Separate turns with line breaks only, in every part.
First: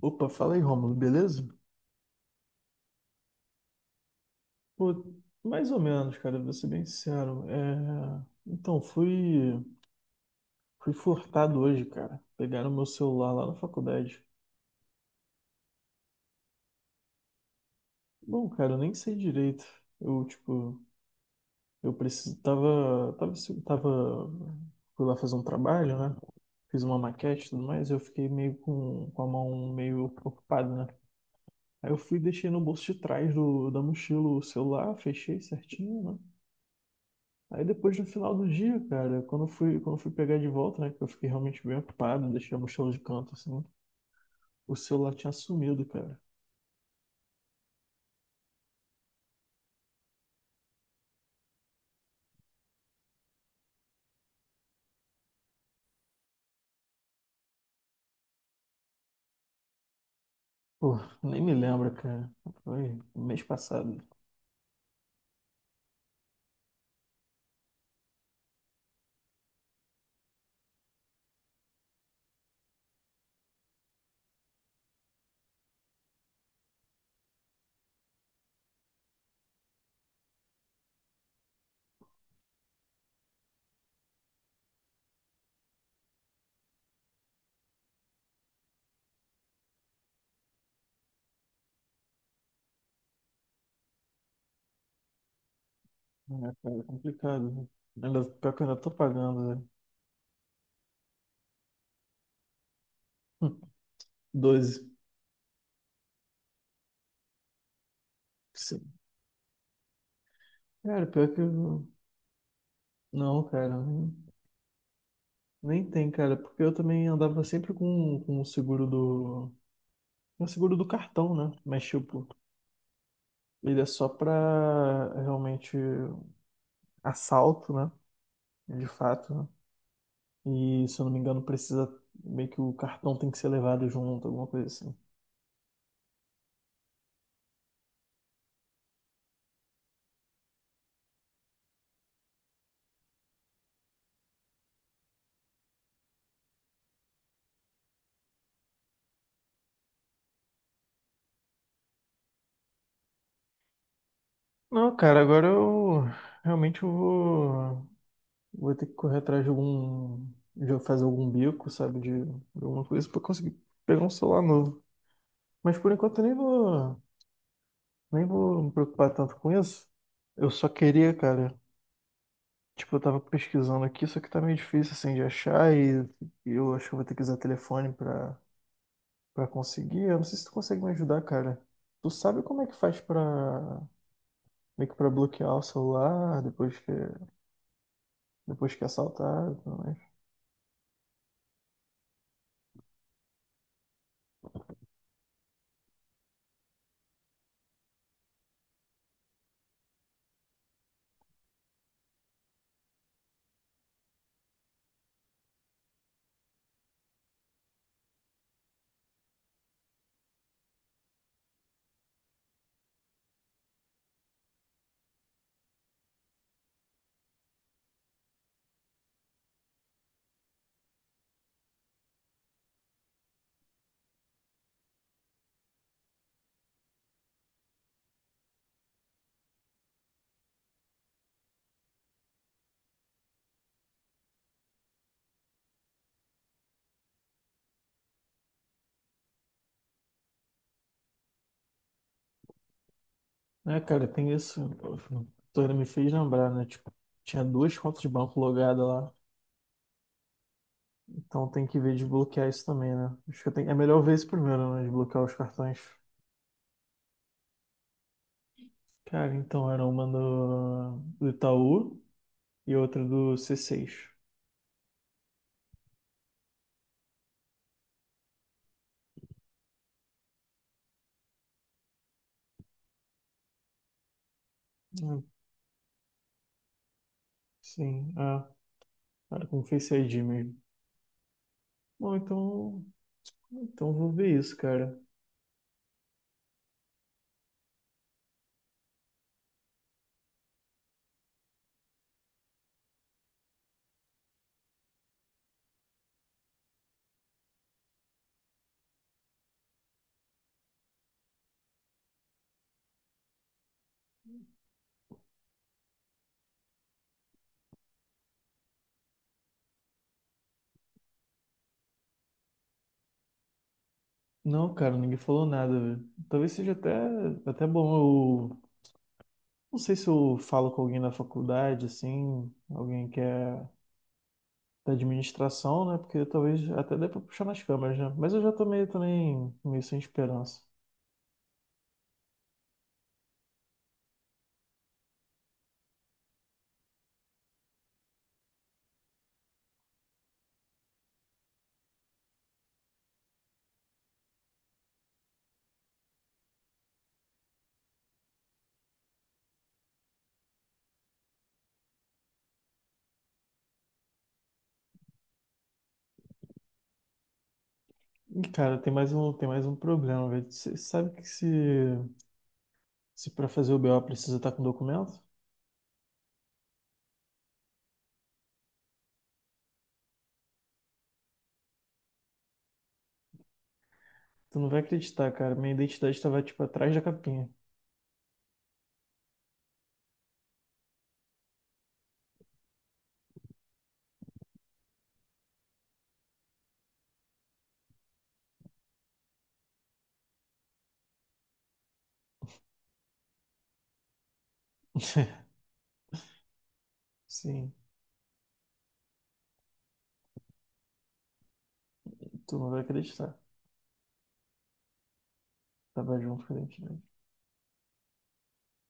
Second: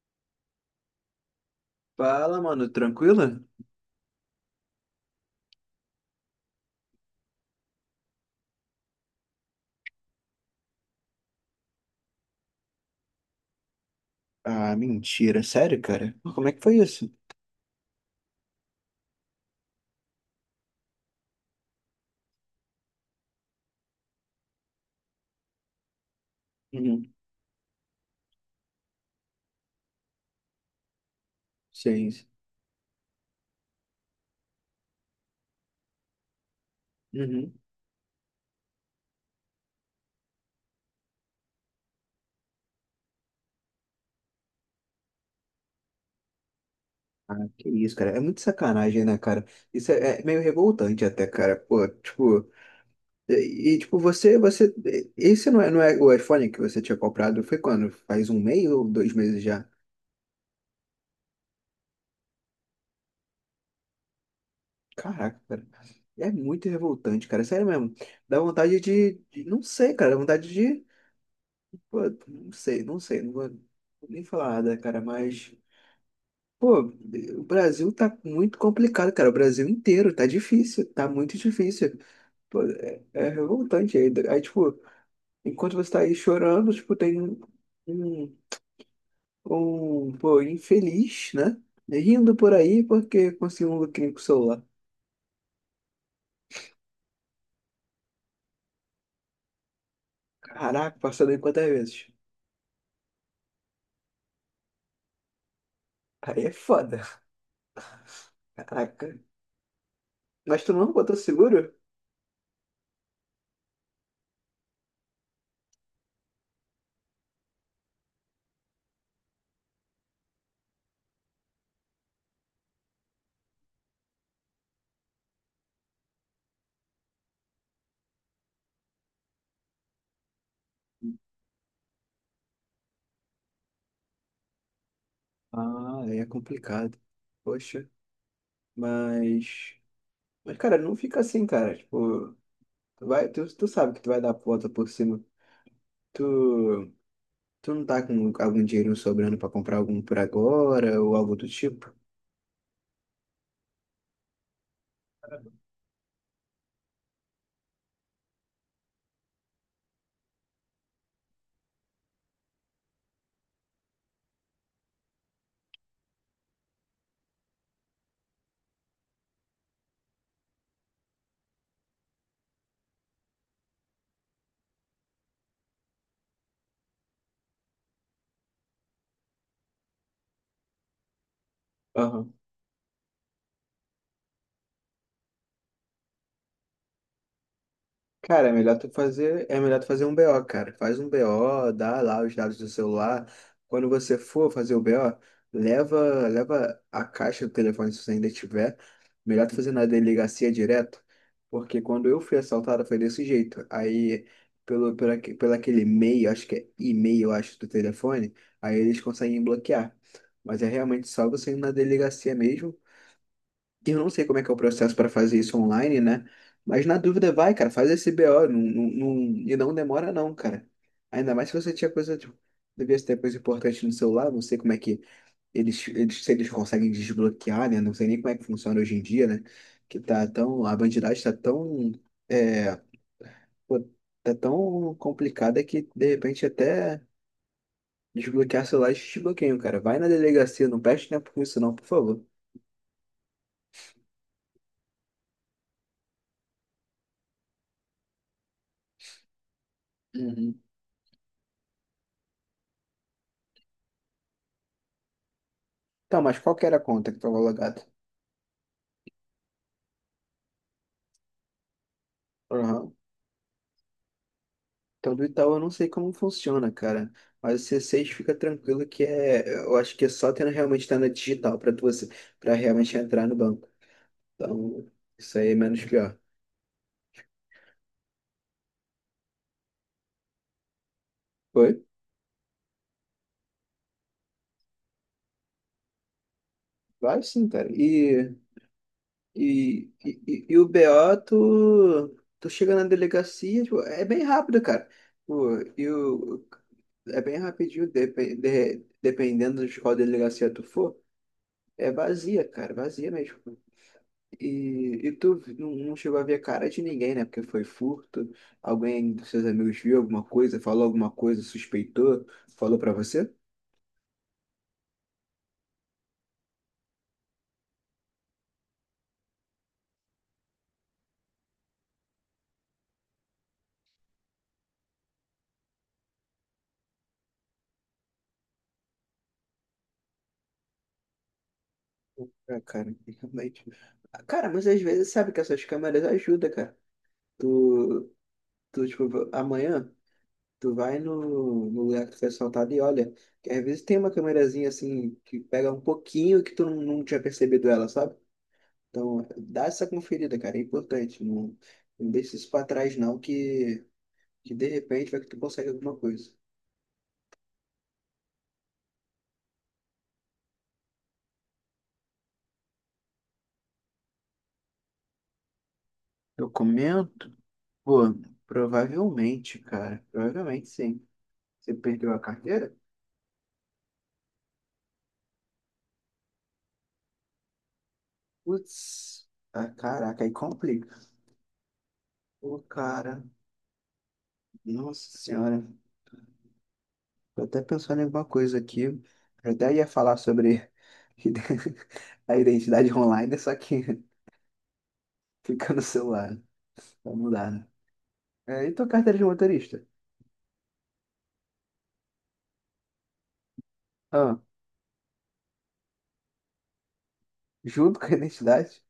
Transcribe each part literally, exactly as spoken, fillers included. Opa, fala aí, Rômulo, beleza?
Fala, mano, tranquilo?
Pô, mais ou menos, cara, vou ser bem sincero. É... Então, fui... fui furtado hoje, cara. Pegaram meu celular lá na faculdade.
Ah, mentira, sério, cara? Como é que foi isso?
Bom, cara, eu nem sei direito. Eu, tipo, eu preciso... Tava... Tava... Tava... Fui lá fazer um trabalho, né? Fiz uma
Uhum.
maquete e tudo mais, eu fiquei meio com, com a mão meio ocupada, né? Aí eu fui e
Seis.
deixei no bolso de trás do... da mochila o celular, fechei certinho, né?
Uhum.
Aí depois, no final do dia, cara, quando eu fui, quando eu fui pegar de volta, né, que eu fiquei realmente bem ocupado, deixei a mochila de canto, assim, o celular tinha sumido, cara.
Ah, que isso, cara. É muito sacanagem, né, cara? Isso é, é meio revoltante até, cara. Pô, tipo, e, e, tipo, você, você, esse não é, não é o iPhone que você tinha comprado? Foi quando? Faz um mês ou dois meses já?
Pô, nem me lembro, cara. Foi mês passado.
Caraca, cara. É muito revoltante, cara. Sério mesmo. Dá vontade de, de- não sei, cara. Dá vontade de, pô, não sei, não sei. Não vou nem falar nada, cara, mas. Pô, o Brasil tá muito complicado, cara. O Brasil inteiro tá difícil, tá muito difícil. Pô, é, é revoltante. Aí, aí, tipo, enquanto você tá aí chorando, tipo, tem um, um, um, pô, infeliz, né? Rindo por aí porque conseguiu um lucrinho com o celular.
É, cara, é complicado, né? Ainda, pior que eu ainda tô pagando, né?
Caraca, passou daí quantas vezes?
doze.
Aí é foda.
Sim.
Caraca. Mas tu não
Cara,
botou
pior que
seguro?
eu... Não, cara, nem, nem tem, cara, porque eu também andava sempre com, com o seguro do... com o seguro do cartão, né? Mas, tipo, ele é só pra realmente assalto, né? De fato, né? E se eu não me engano, precisa meio que o cartão tem que ser levado junto, alguma coisa assim.
Ah, aí é complicado. Poxa, mas. Mas, cara, não fica assim, cara. Tipo. Tu vai, tu, tu sabe que tu vai dar a volta por cima. Tu, tu não tá com algum dinheiro sobrando pra comprar algum por agora ou algo do tipo?
Não, cara, agora eu realmente eu vou, vou ter que correr atrás de algum, de fazer algum bico, sabe, de, de alguma coisa pra conseguir pegar um celular novo. Mas por enquanto eu nem vou, nem vou me preocupar tanto com isso. Eu só queria, cara, tipo, eu tava pesquisando aqui, só que tá meio difícil assim de achar e, e eu acho que eu vou ter que usar telefone pra pra conseguir. Eu não sei se tu consegue me ajudar, cara. Tu sabe como é que faz pra, meio que pra bloquear o celular depois que,
Cara, é
depois
melhor
que é
tu fazer,
assaltado, e
é
tudo
melhor tu
mais?
fazer um B O, cara. Faz um B O, dá lá os dados do celular. Quando você for fazer o B O, leva, leva a caixa do telefone se você ainda tiver. Melhor tu fazer na delegacia direto, porque quando eu fui assaltado foi desse jeito. Aí, pelo, pelo, aque- pelo aquele e-mail, acho que é e-mail, acho, do telefone, aí eles conseguem bloquear. Mas é realmente só você ir na delegacia mesmo. Eu não sei como é que é o processo para fazer isso online, né? Mas na dúvida, vai, cara, faz esse B O. Não, não- não- e não demora, não, cara. Ainda mais se você tinha coisa. Tipo, devia ter coisa importante no celular. Não sei como é que eles, eles, se eles conseguem desbloquear, né? Não sei nem como é que funciona hoje em dia, né? Que tá tão. A bandidagem tá tão. É, pô, tá tão complicada que, de repente, até desbloquear celular eles desbloqueiam, cara. Vai na delegacia, não perde tempo com isso, não, por favor.
É, cara, tem isso. Tu ainda me fez lembrar, né? Tipo, tinha duas contas de banco logadas lá.
Uhum.
Então tem que ver de bloquear isso também, né? Acho que eu tenho- é melhor ver isso primeiro, né? De bloquear os cartões.
Então, mas qual que era a conta que estava logada?
Cara, então era uma do, do Itaú e
Aham.
outra do C seis.
Então, do Itaú eu não sei como funciona, cara. Mas o C seis fica tranquilo que é. Eu acho que é só tendo realmente estar na digital pra tu, para realmente entrar no banco. Então,
Hum.
isso aí é menos pior.
Sim, ah, era com Face I D mesmo.
Foi?
Bom, então Então vou ver isso, cara.
Vai sim, cara. E, e, e, e- e o B O, tu, tu chega na delegacia, tipo, é bem rápido, cara. Pô, e o, é bem rapidinho, depe- de- dependendo de qual delegacia tu for. É vazia, cara, vazia mesmo. E, e tu não, não chegou a ver a cara de ninguém, né? Porque foi furto. Alguém dos seus amigos viu alguma coisa, falou alguma coisa, suspeitou, falou pra você?
Não, cara, ninguém falou nada, velho. Talvez seja até, até bom eu. Não sei se eu falo com alguém da faculdade, assim, alguém que é da administração, né? Porque talvez até dê pra puxar nas câmeras, né? Mas eu já tô meio também meio sem esperança.
Ah, cara, realmente. Ah, cara, mas às vezes sabe que essas câmeras ajudam, cara. Tu, tu tipo, amanhã tu vai no, no lugar que foi assaltado e olha. Que às vezes tem uma câmerazinha assim que pega um pouquinho que tu não, não tinha percebido ela, sabe? Então, dá essa conferida, cara. É importante. Não, não deixa isso pra trás, não, que. Que de repente vai que tu consegue alguma coisa.
E, cara, tem mais um, tem mais um problema, velho. Você sabe que se, se pra fazer o B O precisa estar com documento?
Documento? Pô, provavelmente, cara. Provavelmente sim. Você perdeu a carteira?
Tu não vai acreditar, cara. Minha identidade tava, tipo, atrás da capinha.
Putz, ah, caraca, aí complica. Pô, cara, nossa senhora. Tô até pensando em alguma coisa aqui. Eu até ia falar sobre ide- a identidade online, só que fica no celular. Vai mudar, né?
Sim,
É, e tua carteira de motorista?
tu não vai acreditar.
Ah,
Tava junto com a identidade.
junto com a identidade?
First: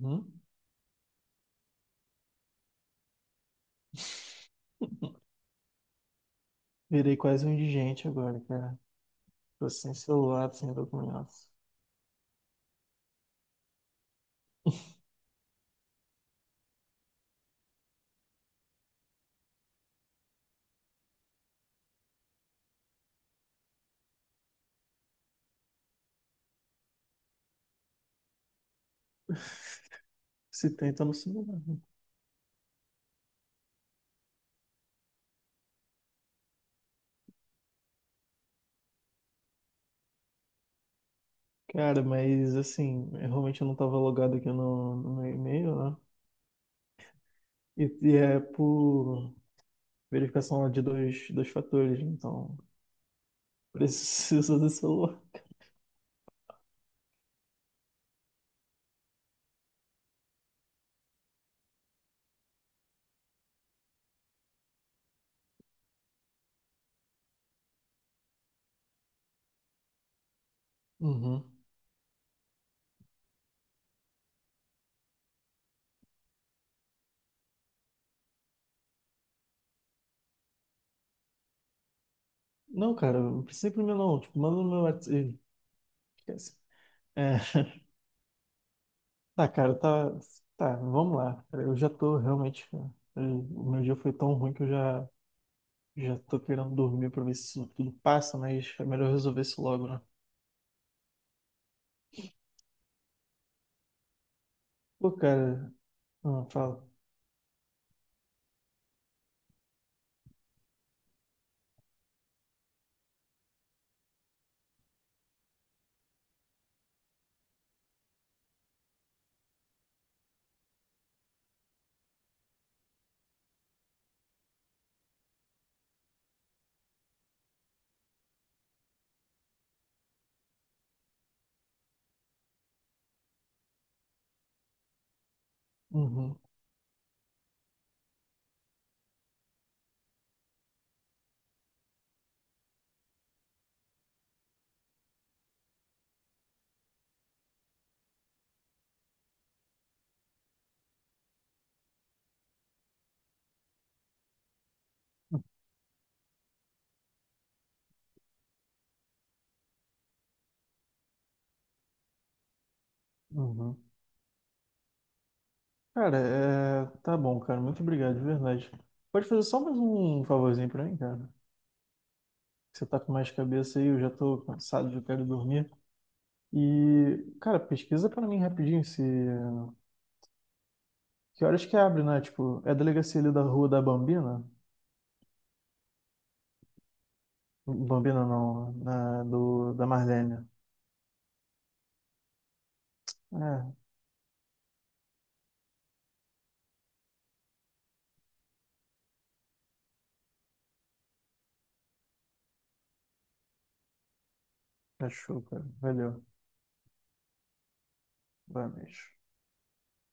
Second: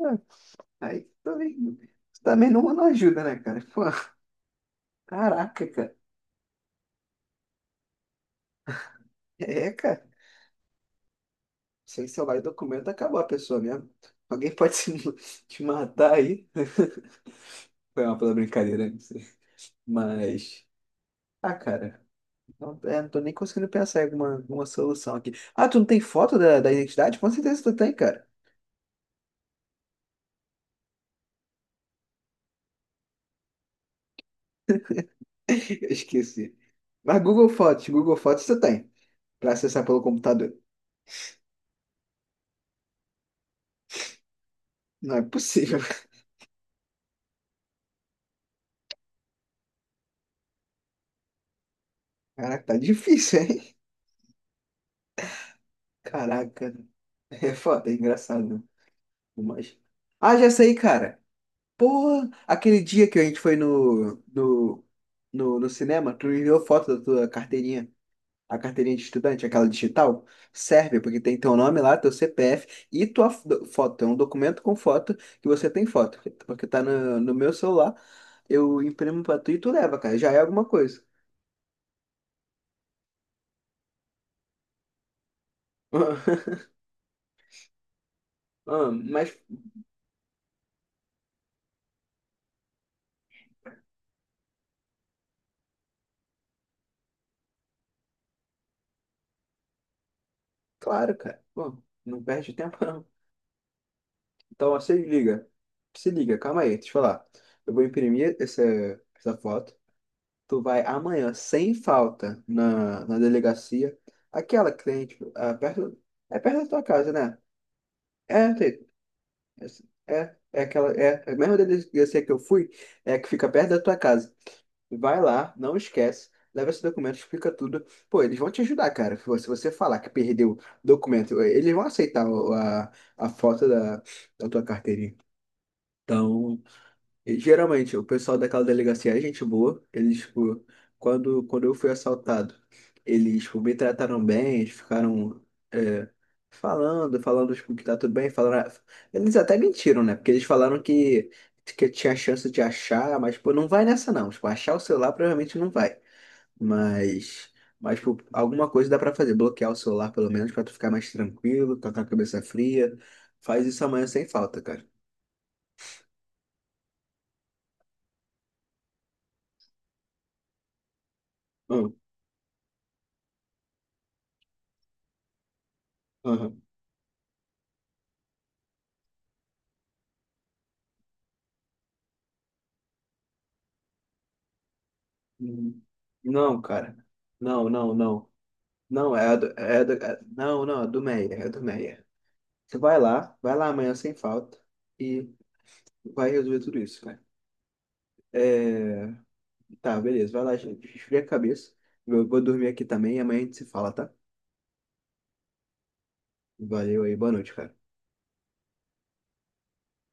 Ah, aí também, também não, não ajuda, né, cara? Pô. Caraca, cara.
Virei quase um indigente agora, cara. Tô
É,
sem
cara.
celular, sem documentos.
Sem salvar o documento, acabou a pessoa mesmo. Alguém pode se- te matar aí. Foi uma pela brincadeira, não sei. Mas. Ah, cara. Não, é, não tô nem conseguindo pensar em alguma, alguma solução aqui. Ah, tu não tem foto da, da identidade? Com certeza tu tem, cara.
Se tenta no celular.
Eu esqueci. Mas Google Fotos, Google Fotos tu tem. Pra acessar pelo computador.
Cara, mas assim, eu realmente eu não tava logado aqui no,
Não
no
é
meu e-mail,
possível.
né? E, e é por verificação de dois, dois fatores, então
Caraca, tá difícil, hein?
preciso do celular.
Caraca. É foda, é engraçado. Mas... Ah, já sei, cara. Porra, aquele dia que a gente foi no, no, no, no cinema, tu me enviou foto da tua carteirinha, a carteirinha de estudante, aquela digital, serve, porque tem
Uhum.
teu nome lá, teu C P F e tua fo- foto. É um documento com foto que você tem foto, porque tá no, no meu celular, eu imprimo pra tu e tu leva, cara, já é alguma coisa.
Não, cara, não precisa imprimir não. Tipo, manda no meu WhatsApp. Ih, esquece. É,
Ah, Mas,
tá, cara, tá. Tá, vamos lá. Cara, eu já tô realmente, cara, eu- o meu dia foi tão ruim que eu já, já tô querendo dormir pra ver se isso tudo passa, mas é melhor resolver isso logo, né?
claro, cara, pô, não perde tempo não. Então, ó, se
Pô,
liga,
cara,
se liga,
ah,
calma aí,
fala.
deixa eu falar. Eu vou imprimir essa, essa foto. Tu vai amanhã, sem falta, na, na delegacia. Aquela cliente, ah, perto, é perto da tua casa, né? É, tem- é, é aquela, é, é a mesma delegacia que eu fui, é a que fica perto da tua casa. Vai lá, não esquece, leva esse documento, explica tudo. Pô, eles vão te ajudar, cara. Se você se você falar que perdeu documento, eles vão aceitar o- a, a foto da, da tua carteirinha.
Uhum,
Então, e, geralmente, o pessoal daquela delegacia é gente boa. Eles, tipo, quando, quando eu fui assaltado, eles, tipo, me trataram bem, eles ficaram é, falando, falando, tipo, que tá tudo bem, falaram... Eles até mentiram, né? Porque eles falaram que, que tinha chance de achar, mas, tipo não vai nessa, não. Tipo, achar o celular provavelmente não vai. Mas, mas, tipo, alguma coisa dá pra fazer. Bloquear o celular, pelo menos, pra tu ficar mais tranquilo, tá com a cabeça fria. Faz
uhum.
isso amanhã sem falta, cara.
Cara, é... tá bom, cara. Muito obrigado, de verdade. Pode fazer só mais um favorzinho pra mim, cara?
Hum,
Você tá com mais cabeça aí, eu já tô cansado, já quero dormir.
aham.
E, cara, pesquisa pra mim rapidinho se... Que horas que abre, né? Tipo, é a delegacia ali da rua da Bambina?
Uhum. Não, cara. Não, não,
Bambina
não.
não,
Não,
na...
é a do,
do...
é a
da
do, é-
Marlene.
não, não, é do Meia, é do Meia. Você vai lá, vai lá
É,
amanhã sem falta e vai resolver tudo isso, cara. É, tá, beleza, vai lá, gente. Esfria a cabeça. Eu vou dormir aqui também e amanhã a gente se fala, tá?
achou, cara. Valeu.
Valeu aí, boa noite, cara.
Vai mesmo.